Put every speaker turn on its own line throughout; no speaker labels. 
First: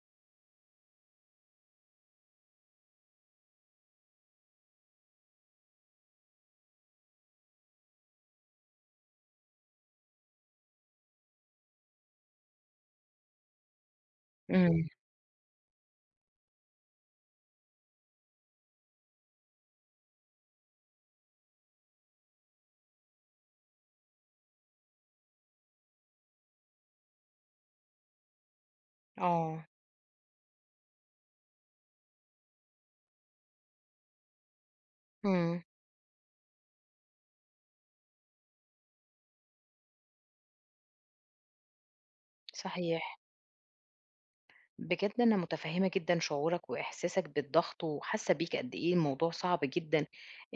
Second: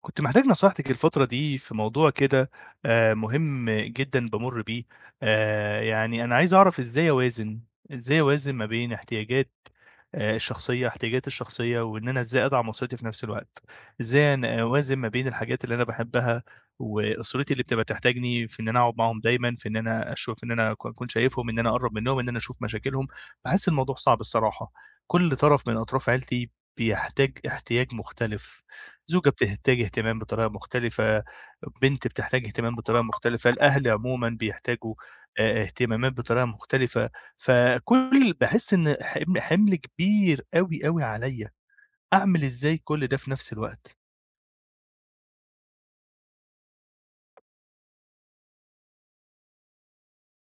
كنت محتاج نصيحتِك الفترة دي في موضوع كده مهم جدًا بامُر بيه، يعني أنا عايز أعرف إزاي أوازن، إزاي أوازن ما بين احتياجاتي الشخصية وإن أنا إزاي أدعم أسرتي في نفس الوقت، إزاي أنا
إمم،
أوازن ما بين الحاجات اللي أنا باحبها وأسرتي اللي بتبقى تحتاجني في إن أنا أقعد معاهم دايمًا، في إن أنا أشوف إن أنا أكون شايفهم، إن أنا أقرّب منّهم، إن أنا أشوف مشاكلهم، باحس الموضوع صعب الصراحة، كل طرف من أطراف عيلتي بيحتاج احتياج مختلف. زوجة
آه،
بتحتاج اهتمام بطريقة مختلفة، بنت بتحتاج اهتمام بطريقة مختلفة، الأهل عمومًا بيحتاجوا
إمم،
اهتمامات بطريقة مختلفة، فكل باحس إن حمل كبير أوي، أوي عليّا، أعمل إزاي كل ده
صحيح.
في نفس الوقت؟
بجد أنا متفهمة جدًا شعورك وإحساسك بالضغط، وحاسة بيك قد إيه الموضوع صعب جدًا،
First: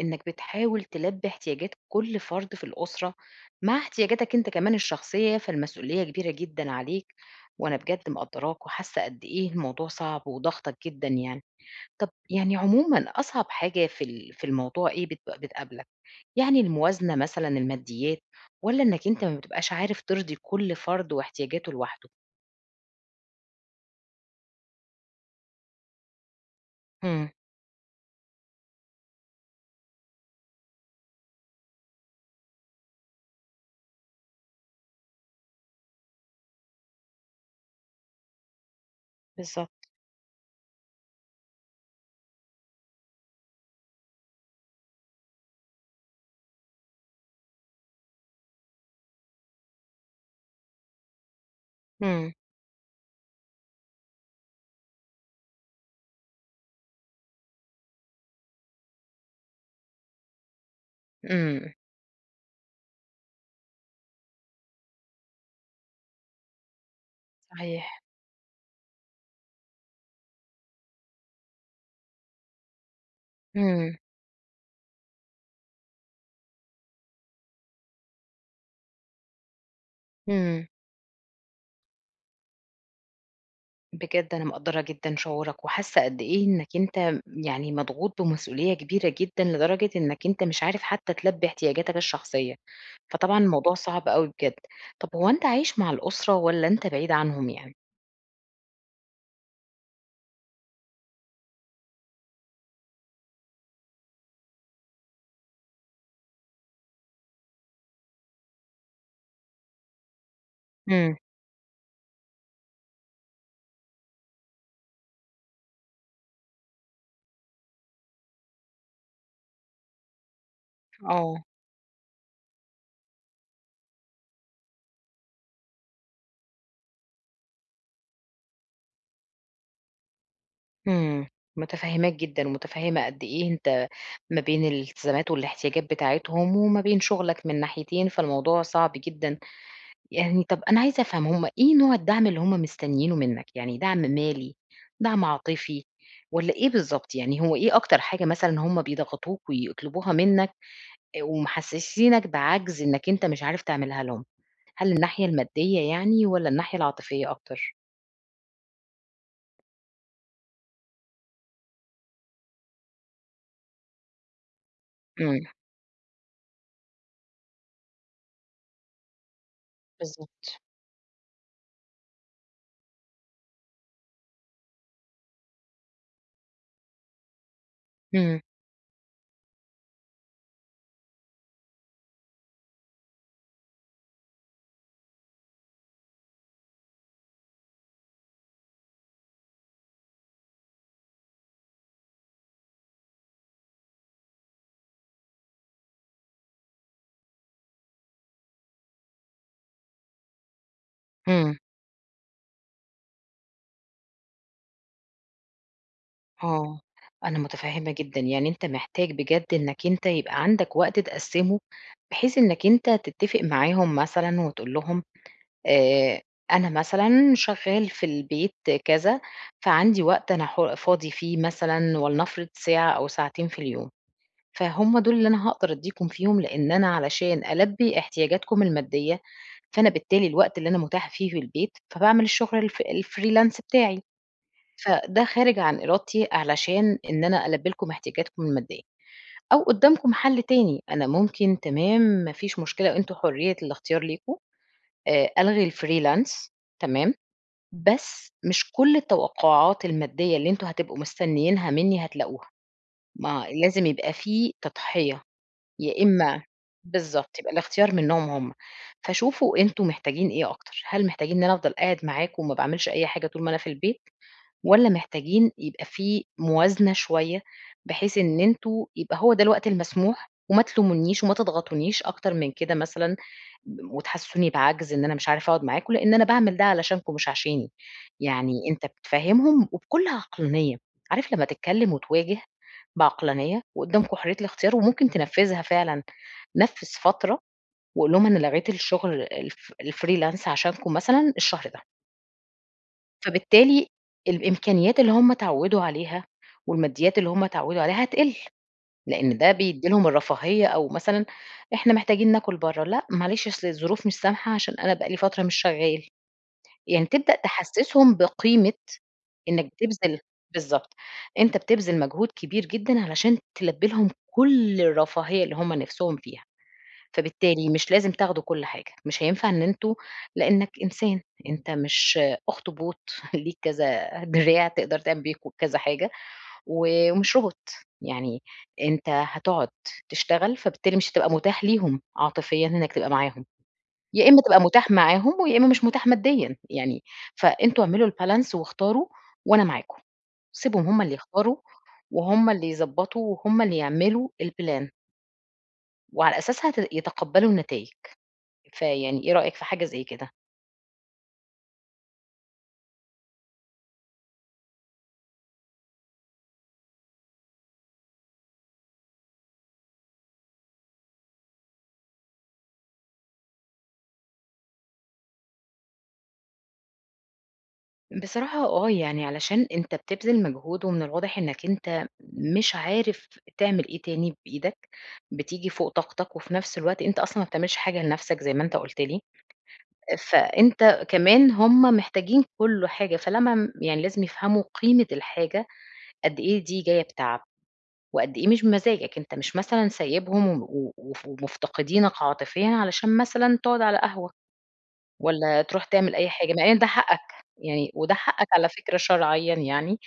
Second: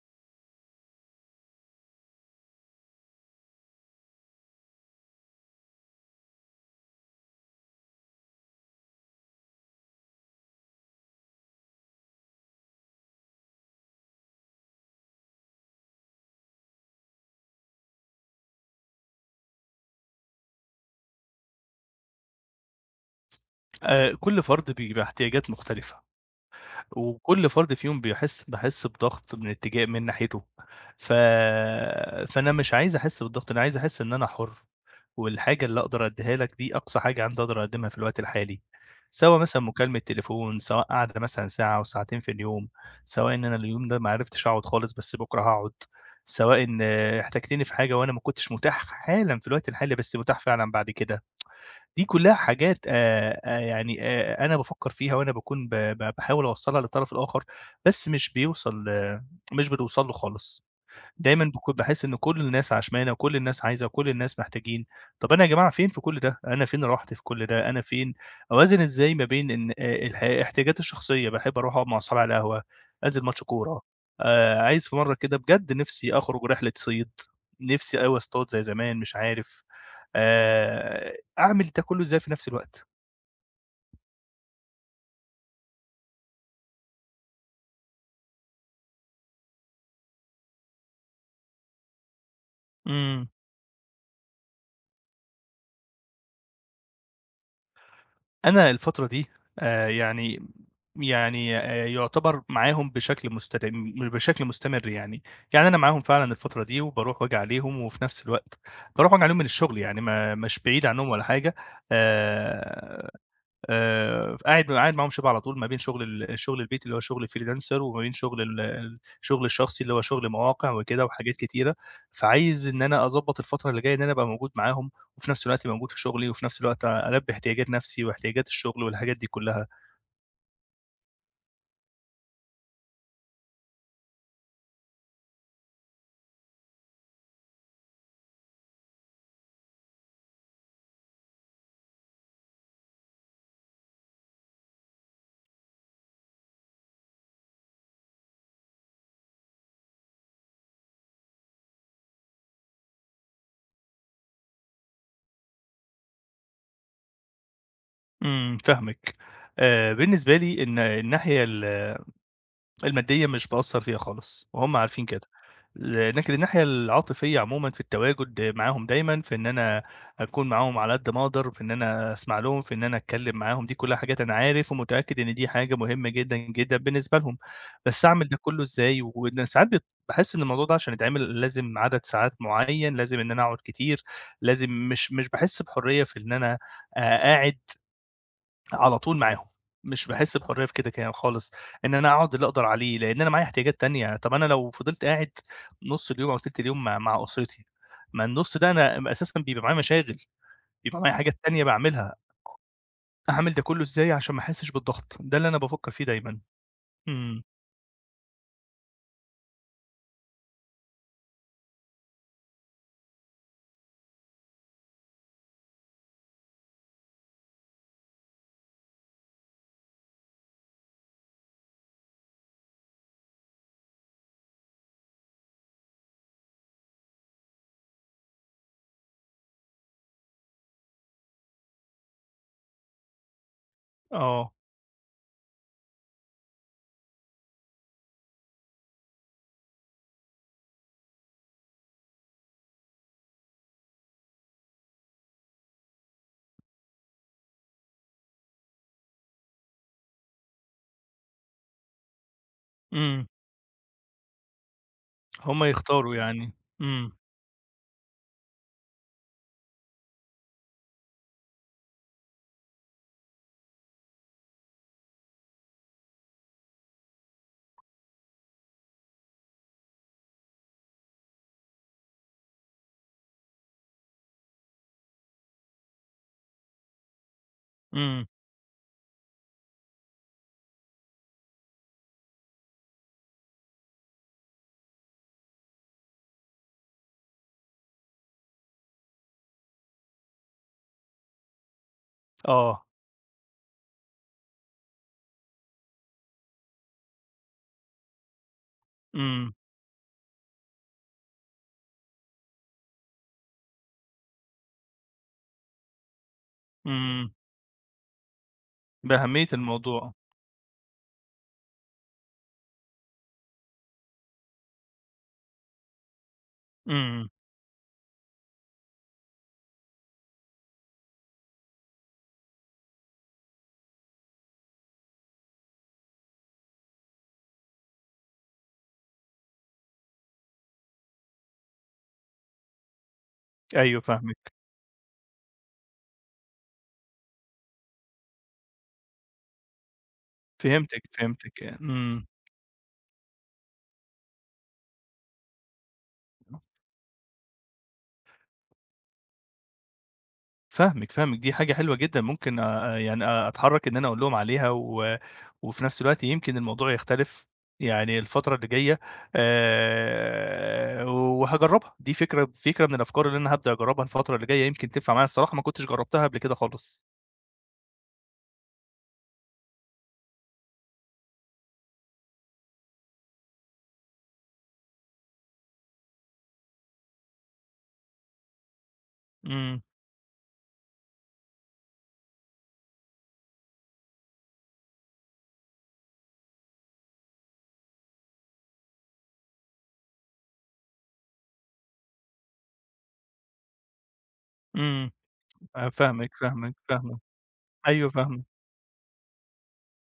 إنك بتحاول تلبي احتياجات كل فرد في الأسرة، مع احتياجاتك أنت كمان الشخصية، فالمسؤولية كبيرة جدًا عليك، وأنا بجد مقدّراك وحاسة قد إيه الموضوع صعب وضاغطك جدًا يعني. طب يعني عمومًا أصعب حاجة في الموضوع إيه بتقابلك؟ يعني الموازنة مثلًا الماديات، والّا إنك أنت ما بتبقاش عارف ترضي كل فرد واحتياجاته لوحده؟
كل فرد بيبقى احتياجات مختلفة.
إمم.
وكل فرد فيهم باحس بضغط من اتجاه من ناحيته، ف فأنا مش عايز أحس بالضغط، أنا عايز أحس إن أنا حُر، والحاجة اللي أقدر أدّيها لك دي أقصى حاجة عندي أقدر أقدّمها في الوقت الحالي، سواء مثلًا
بالضبط.
مكالمة تليفون، سواء قعدة مثلًا ساعة أو ساعتين في اليوم، سواء إن أنا اليوم ده ما عرفتش أقعد خالص بس بكرة هاقعد، سواء إن احتجتني في حاجة وأنا ما كنتش متاح حالًا في الوقت الحالي بس متاح فعلًا بعد كده. دي
إمم،
كلّها حاجات أنا بافكّر فيها وأنا باكون ب ب باحاول أوصّلها للطرف الآخر، بس مش بيوصل مش بتوصل له خالص. دايمًا
إمم.
باكون باحس إن كل الناس عشمانة وكل الناس عايزة وكل الناس محتاجين، طَب أنا يا جماعة فين في كل ده؟ أنا فين راحتي في كل ده؟ أنا
صحيح.
فين أوازن إزاي ما بين إن الح احتياجاتي الشخصية باحب أروح أقعد مع أصحابي على القهوة، أنزل ماتش كورة،
إمم،
عايز في مرّة كده بجد نِفْسي أخرج رحلة صيد، نِفْسي أوي أصطاد زي زمان مش عارف،
إمم.
أعمل ده كله إزاي في نَفْس الوقت؟
بجد أنا مقدّرة جدًا شعورك، وحاسة قد إيه إنك أنت يعني مضغوط بمسؤولية كبيرة جدًا، لدرجة إنك أنت مش عارف حتى تلبي احتياجاتك الشخصية،
إمم.
فطبعًا الموضوع صعب أوي بجد. طب هو أنت عايش مع الأسرة والّا أنت بعيد عنهم يعني؟
أنا الفترة دي آآ يعني يُعتبر معاهم بشكل مستدام بشكل مستمر يعني، يعني أنا معاهم فعلًا الفترة دي وباروح وآجي عليهم وفي نفس الوقت باروح وآجي عليهم من الشغل يعني ما مش بعيد عنهم
إمم،
ولا حاجة آآ قاعد معاهم شبه على طول ما بين شغل الشغل البيتي اللي هو شغل freelancer وما بين شغل الشغل الشخصي اللي هو شغل مواقع وكده وحاجات
آه.
كتيرة، فعايز إن أنا أضبّط الفترة اللي جاية إن أنا أبقى موجود معاهم، وفي نفس الوقت موجود في شغلي، وفي نفس الوقت ألبّي احتياجات نفسي واحتياجات الشغل والحاجات دي كلّها.
إمم، متفهّماك جدًا، ومتفهّمة قد إيه أنت ما بين الالتزامات والاحتياجات بتاعتهم، وما بين شغلك من ناحيتين، فالموضوع صعب جدًا. يعني طَب أنا عايزة أفهم هم إيه نوع الدعم اللي هم مستنيينه منّك؟ يعني دعم مالي، دعم عاطفي، والّا إيه بالضبط؟ يعني هو إيه أكتر حاجة مثلًا هم بيضغطوك ويطلبوها منّك، ومحسّسينك بعجز إنّك أنت مش عارف تعملها لهم؟ هل الناحية المادية يعني والّا الناحية العاطفية أكتر؟
إمم، فاهمِك. بالنسبة لي الناحية المادية مش باأثّر فيها خالص، وهُم عارفين كده.
إمم،
لكن الناحية العاطفية عمومًا في التواجد معاهم دايمًا، في إن أنا أكون
بالضبط.
معاهم على قد ما أقدر، في إن أنا أسمع لهم، في إن أنا أتكلّم معاهم، دي كلّها حاجات أنا عارف ومتأكد إن دي حاجة مهمة جدًا، جدًا بالنسبة لهم. بس أعمل ده
إمم،
كلّه إزاي؟ وإن ساعات باحس إن الموضوع ده عشان يتعمل لازم عدد ساعات معيّن، لازم إن أنا أقعد كتير، لازم مش باحس بحرية في إن أنا أقعد على طول معاهم، مش باحس بحرية في كده كده خالص، إن أنا أقعد اللي أقدر عليه، لإن أنا معايا احتياجات تانية، طَب أنا لو فضلت قاعد نُص اليوم أو تِلت اليوم مع أسرتي، ما النُص ده أنا أساسًا بيبقى معايا مشاغل، بيبقى معايا حاجات
إمم.
تانية باعملها، أعمل ده كُلّه إزاي عشان ما أحسّش بالضغط، ده اللي أنا بافكّر فيه دايمًا.
آه، أنا
إمم،
متفهمة جدًا، يعني أنت محتاج بجد إنك أنت يبقى عندك وقت تقسّمه، بحيث إنك أنت تتفق معاهم مثلًا وتقول لهم آآ، أنا مثلًا شغال في البيت كذا، فعندي وقت أنا حر فاضي فيه مثلًا ولنفرض ساعة أو ساعتين في اليوم، فهُم دول اللي أنا هاقدر أدّيكم فيهم، لإن أنا علشان ألبّي احتياجاتكم المادية، فأنا بالتالي الوقت اللي أنا متاح فيه في البيت، فباعمل الشغل الف الfreelance بتاعي.
آه،
فده خارج عن إرادتي علشان إن أنا ألبّي لكم احتياجاتكم المادية، أو قدّامكم حل تاني، أنا ممكن تمام ما فيش مشكلة أنتم حرية الاختيار ليكم، ألغي الfreelance تمام، بس مش كل التوقعات المادية اللي أنتم هتبقوا مستنيينها منّي هتلاقوها،
إمم،
ما لازم يبقى في تضحية،
هم
يا
يختاروا
إمّا
يعني، إمم،
بالضبط، يبقى الاختيار منّهم هم، فشوفوا أنتم محتاجين إيه أكتر، هل محتاجين إن أنا أفضل قاعد معاكم وما باعملش أي حاجة طول ما أنا في البيت؟ والّا محتاجين يبقى في موازنة شوية، بحيث إن أنتم يبقى هو ده الوقت المسموح وما تلومونيش وما تضغطونيش أكتر من كده مثلًا، وتحسسوني بعَجْز إن أنا مش عارف أقعد معاكم، لإن أنا باعمل ده علشانكم مش عشاني.
إمم،
يعني أنت بتفهّمهم وبكل عقلانية، عارف لمّا تتكلم وتواجه بعقلانية وقدّامكم حرية الاختيار وممكن تنفّذها فعلًا، نفّذ فترة وقُل لهم أنا لغيت الشغل الف الfreelance عشانكم مثلًا الشهر ده.
آه،
فبالتالي الإمكانيات اللي هم اتعوّدوا عليها، والماديات اللي هم اتعوّدوا عليها هتقِل، لإن ده
إمم،
بيدّي لهم الرفاهية أو مثلًا إحنا محتاجين ناكُل برّه، لأ معلش أصل الظروف مش سامحة عشان أنا بقى لي فترة مش شغّال، يعني
إمم،
تبدأ تحسّسهم بقيمة
بأهمية
إنّك
الموضوع،
بتبذل بالضبط، أنت بتبذل مجهود كبير جدًا علشان تلبّي لهم كل الرفاهية اللي هم نِفْسهم فيها.
إمم،
فبالتالي مش لازم تاخدوا كل حاجة، مش هينفع إن أنتم لإنك إنسان، أنت مش أخطبوط ليك كذا دراع تقدر تعمل بيه كذا حاجة، و ومش روبوت، يعني أنت هتقعد تشتغل، فبالتالي مش هتبقى متاح ليهم عاطفيًا إنك تبقى معاهم،
أيوه
يا إما
فاهمِك،
تبقى متاح معاهم ويا إما مش متاح ماديًا، يعني فأنتم اعملوا الbalance واختاروا وأنا معاكم، سيبهم هم
فهمتِك،
اللي يختاروا
فهمتِك، إمم.
وهم اللي يضبّطوا وهم اللي يعملوا الplan وعلى أساسها يتقبّلوا النتايج. فيعني إيه رأيك في حاجة زي كده؟
فاهمِك، فاهمِك، دي حاجة حلوة جدًا ممكن يعني أ أتحرّك إن أنا أقول لهم عليها وفي نفس الوقت يمكن الموضوع يختلف، يعني الفترة اللي جاية وهاجرّبها، دي فكرة من الأفكار اللي أنا هابدأ أجرّبها الفترة اللي جاية يمكن تنفع معايا الصراحة ما كنتش جرّبتها قبل كده خالص.
بصراحة آه، يعني علشان أنت بتبذل مجهود ومن الواضح إنك أنت مش عارف تعمل إيه تاني بإيدك، بتيجي فوق طاقتك وفي نفس الوقت أنت أصلًا ما بتعملش حاجة لنفسك زي ما أنت قُلت لي،
إمم،
فأنت كمان هم محتاجين كل حاجة، فلما يعني لازم يفهموا قيمة الحاجة قد إيه دي جاية بتعب، وقد إيه مش بمزاجك، أنت مش مثلًا سايبهم و و وف ومفتقدينك عاطفيًا علشان مثلًا تقعد على قهوة.
إمم،
والّا تروح تعمل أي
فاهمِك،
حاجة، مع
فاهمِك،
إن ده
فاهمِك،
حقك، يعني
أيوه
وده
فاهمِك،
حقك على فكرة شرعيًا يعني،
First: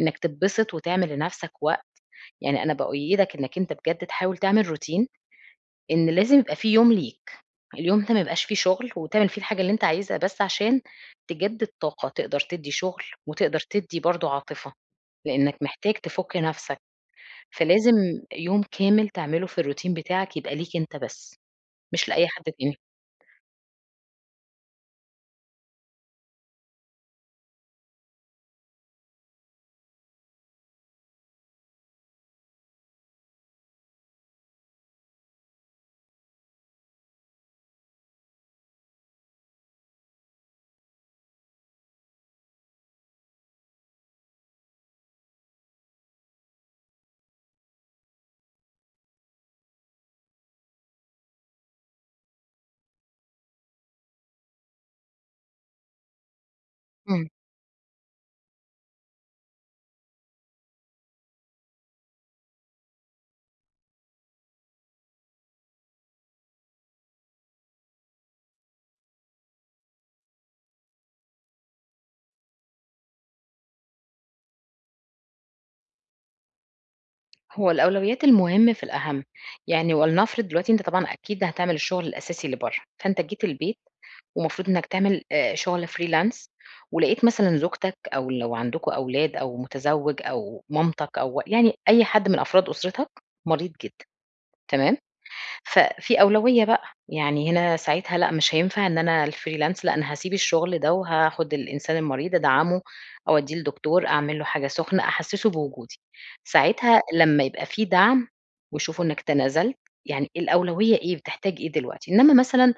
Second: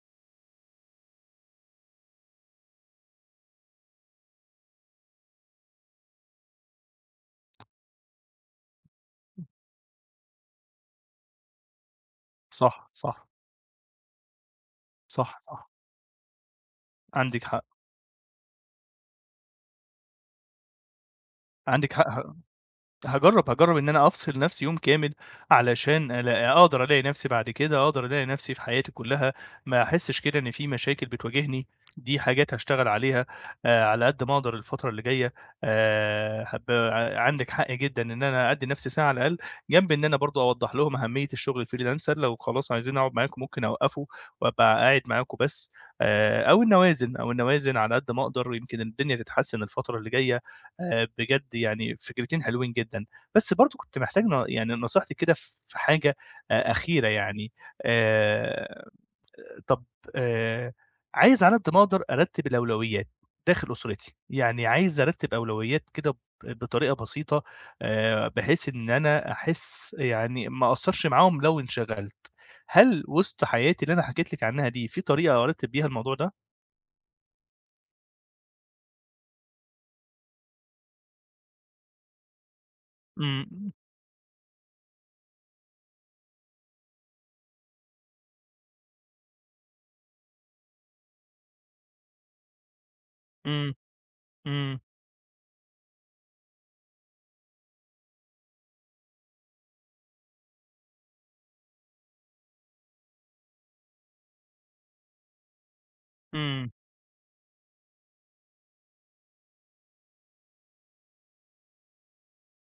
إنك تتبسط وتعمل لنفسك وقت، يعني أنا بأُيّدك إنك أنت بجد تحاول تعمل routine إن لازم يبقى في يوم ليك، اليوم ده ما يبقاش فيه شغل وتعمل فيه الحاجة اللي أنت عايزها، بس عشان تجدد طاقة، تقدر تدّي
صح،
شغل
صح،
وتقدر تدّي برضه عاطفة،
صح،
لإنك
صح،
محتاج تفُك نفسك،
عندِك حق،
فلازم يوم كامل تعمله في الroutine بتاعك يبقى ليك أنت بس،
عندِك
مش
حق
لأي
ه
حد تاني.
هاجرّب، هاجرّب إن أنا أفصل نَفْسي يوم كامل علشان ألا أقدر ألاقي نَفْسي بعد كده، أقدر ألاقي نَفْسي في حياتي كُلّها، ما أحسّش كده إن في مشاكل بتواجهني، دي حاجات هاشتغل عليها على قد ما أقدر الفترة اللي جاية عندِك حق جدًا إن أنا أدّي نَفْسي ساعة على الأقل، جنب إن أنا برضه أوضّح لهم أهمية الشغل freelancer لو خلاص عايزين أقعد معاكم ممكن أوقّفه وأبقى قاعد معاكم بس أو إنّي أوازن على قد ما أقدر ويمكن الدنيا تتحسّن الفترة اللي جاية بجد يعني فكرتين حلوين جدًا، بس برضه كنت محتاج ن يعني نصيحتِك كده في حاجة أخيرة
إمم.
يعني، آآ طَب آآ عايز على قد ما أقدر أرتّب الأولويات داخل أسرتي، يعني عايز أرتّب أولويات كده بطريقة بسيطة بحيث إن أنا أحس يعني ما أقصّرش معاهم لو انشغلت، هل وسط حياتي اللي أنا حكيت لِك عنها دي في طريقة أرتّب بيها الموضوع ده؟
هو الأولويات المهم في الأهم يعني ولنفرض دلوقتي أنت طبعًا أكيد هتعمل الشغل الأساسي اللي برّه، فأنت جيت
إمم،
البيت ومفروض إنك تعمل شغل freelance ولقيت مثلًا زوجتك أو لو عندكم أولاد أو متزوج أو مامتك أو يعني أي حد من أفراد أسرتك مريض
إمم،
جدًا،
إمم،
تمام؟ ففي أولوية بقى، يعني هنا ساعتها لأ، مش هينفع إن أنا الfreelance لأ، أنا هاسيب الشغل ده وهاخد الإنسان المريض أدعمه، أودّيه لدكتور، أعمل له حاجة سخنة، أحسّسه بوجودي.
إمم،
ساعتها لمّا يبقى في دعم ويشوفوا إنك تنازلت، يعني الأولوية إيه، بتحتاج إيه دلوقتي. إنّما مثلًا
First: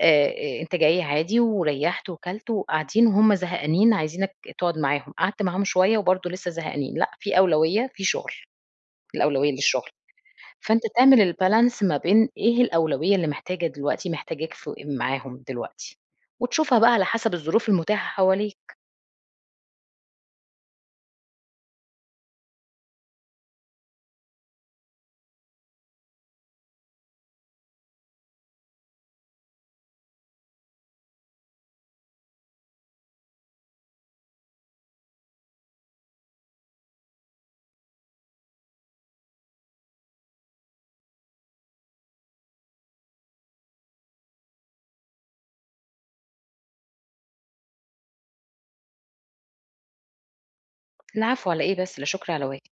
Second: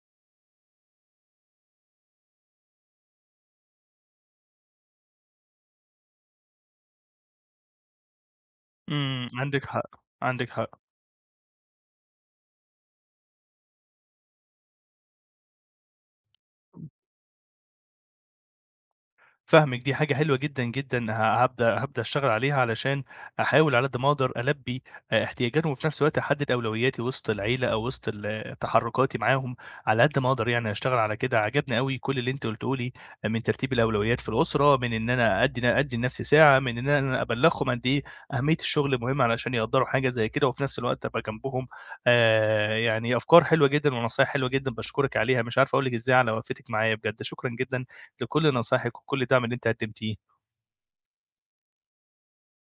أنت جاي عادي وريّحت وكلت وقاعدين وهُم زهقانين عايزينك تقعد معاهم، قعدت معاهم شوية وبرضه لسّه زهقانين، لأ، في أولوية، في شغل،
إمم،
الأولوية
عندِك
للشغل.
حق، عندِك حق.
فأنت تعمل الbalance ما بين إيه الأولوية اللي محتاجة دلوقتي محتاجاك معاهم دلوقتي، وتشوفها بقى على حسب الظروف المتاحة حواليك،
فاهمِك، دي حاجة حلوة جدًا، جدًا، ه هابدأ هابدأ أشتغل عليها علشان أحاول على قد ما أقدر ألبّي احتياجاتهم، وفي نفس الوقت أحدد أولوياتي وسط العيلة أو وسط تحرُّكاتي معاهم على قد ما أقدر يعني أشتغل على كده. عجبني أوي كل اللي أنتِ قُلتيه لي آه، من ترتيب الأولويات في الأسرة، من إن أنا أدّي لنفسي ساعة، من إن أنا أبلّغهم قد إيه أهمية الشغل مهمة علشان يقدّروا حاجة زي كده، وفي نفس الوقت أبقى جنبهم. يعني أفكار حلوة جدًا ونصايح حلوة جدًا، باشكرِك عليها، مش عارف أقول لِك إزاي على وقفتِك معايا بجد، شكرًا جدًا. لكل نصايحِك وكل الدعم اللي أنتِ قدّمتيه.
العفو على إيه بس، لا شكر على واجب.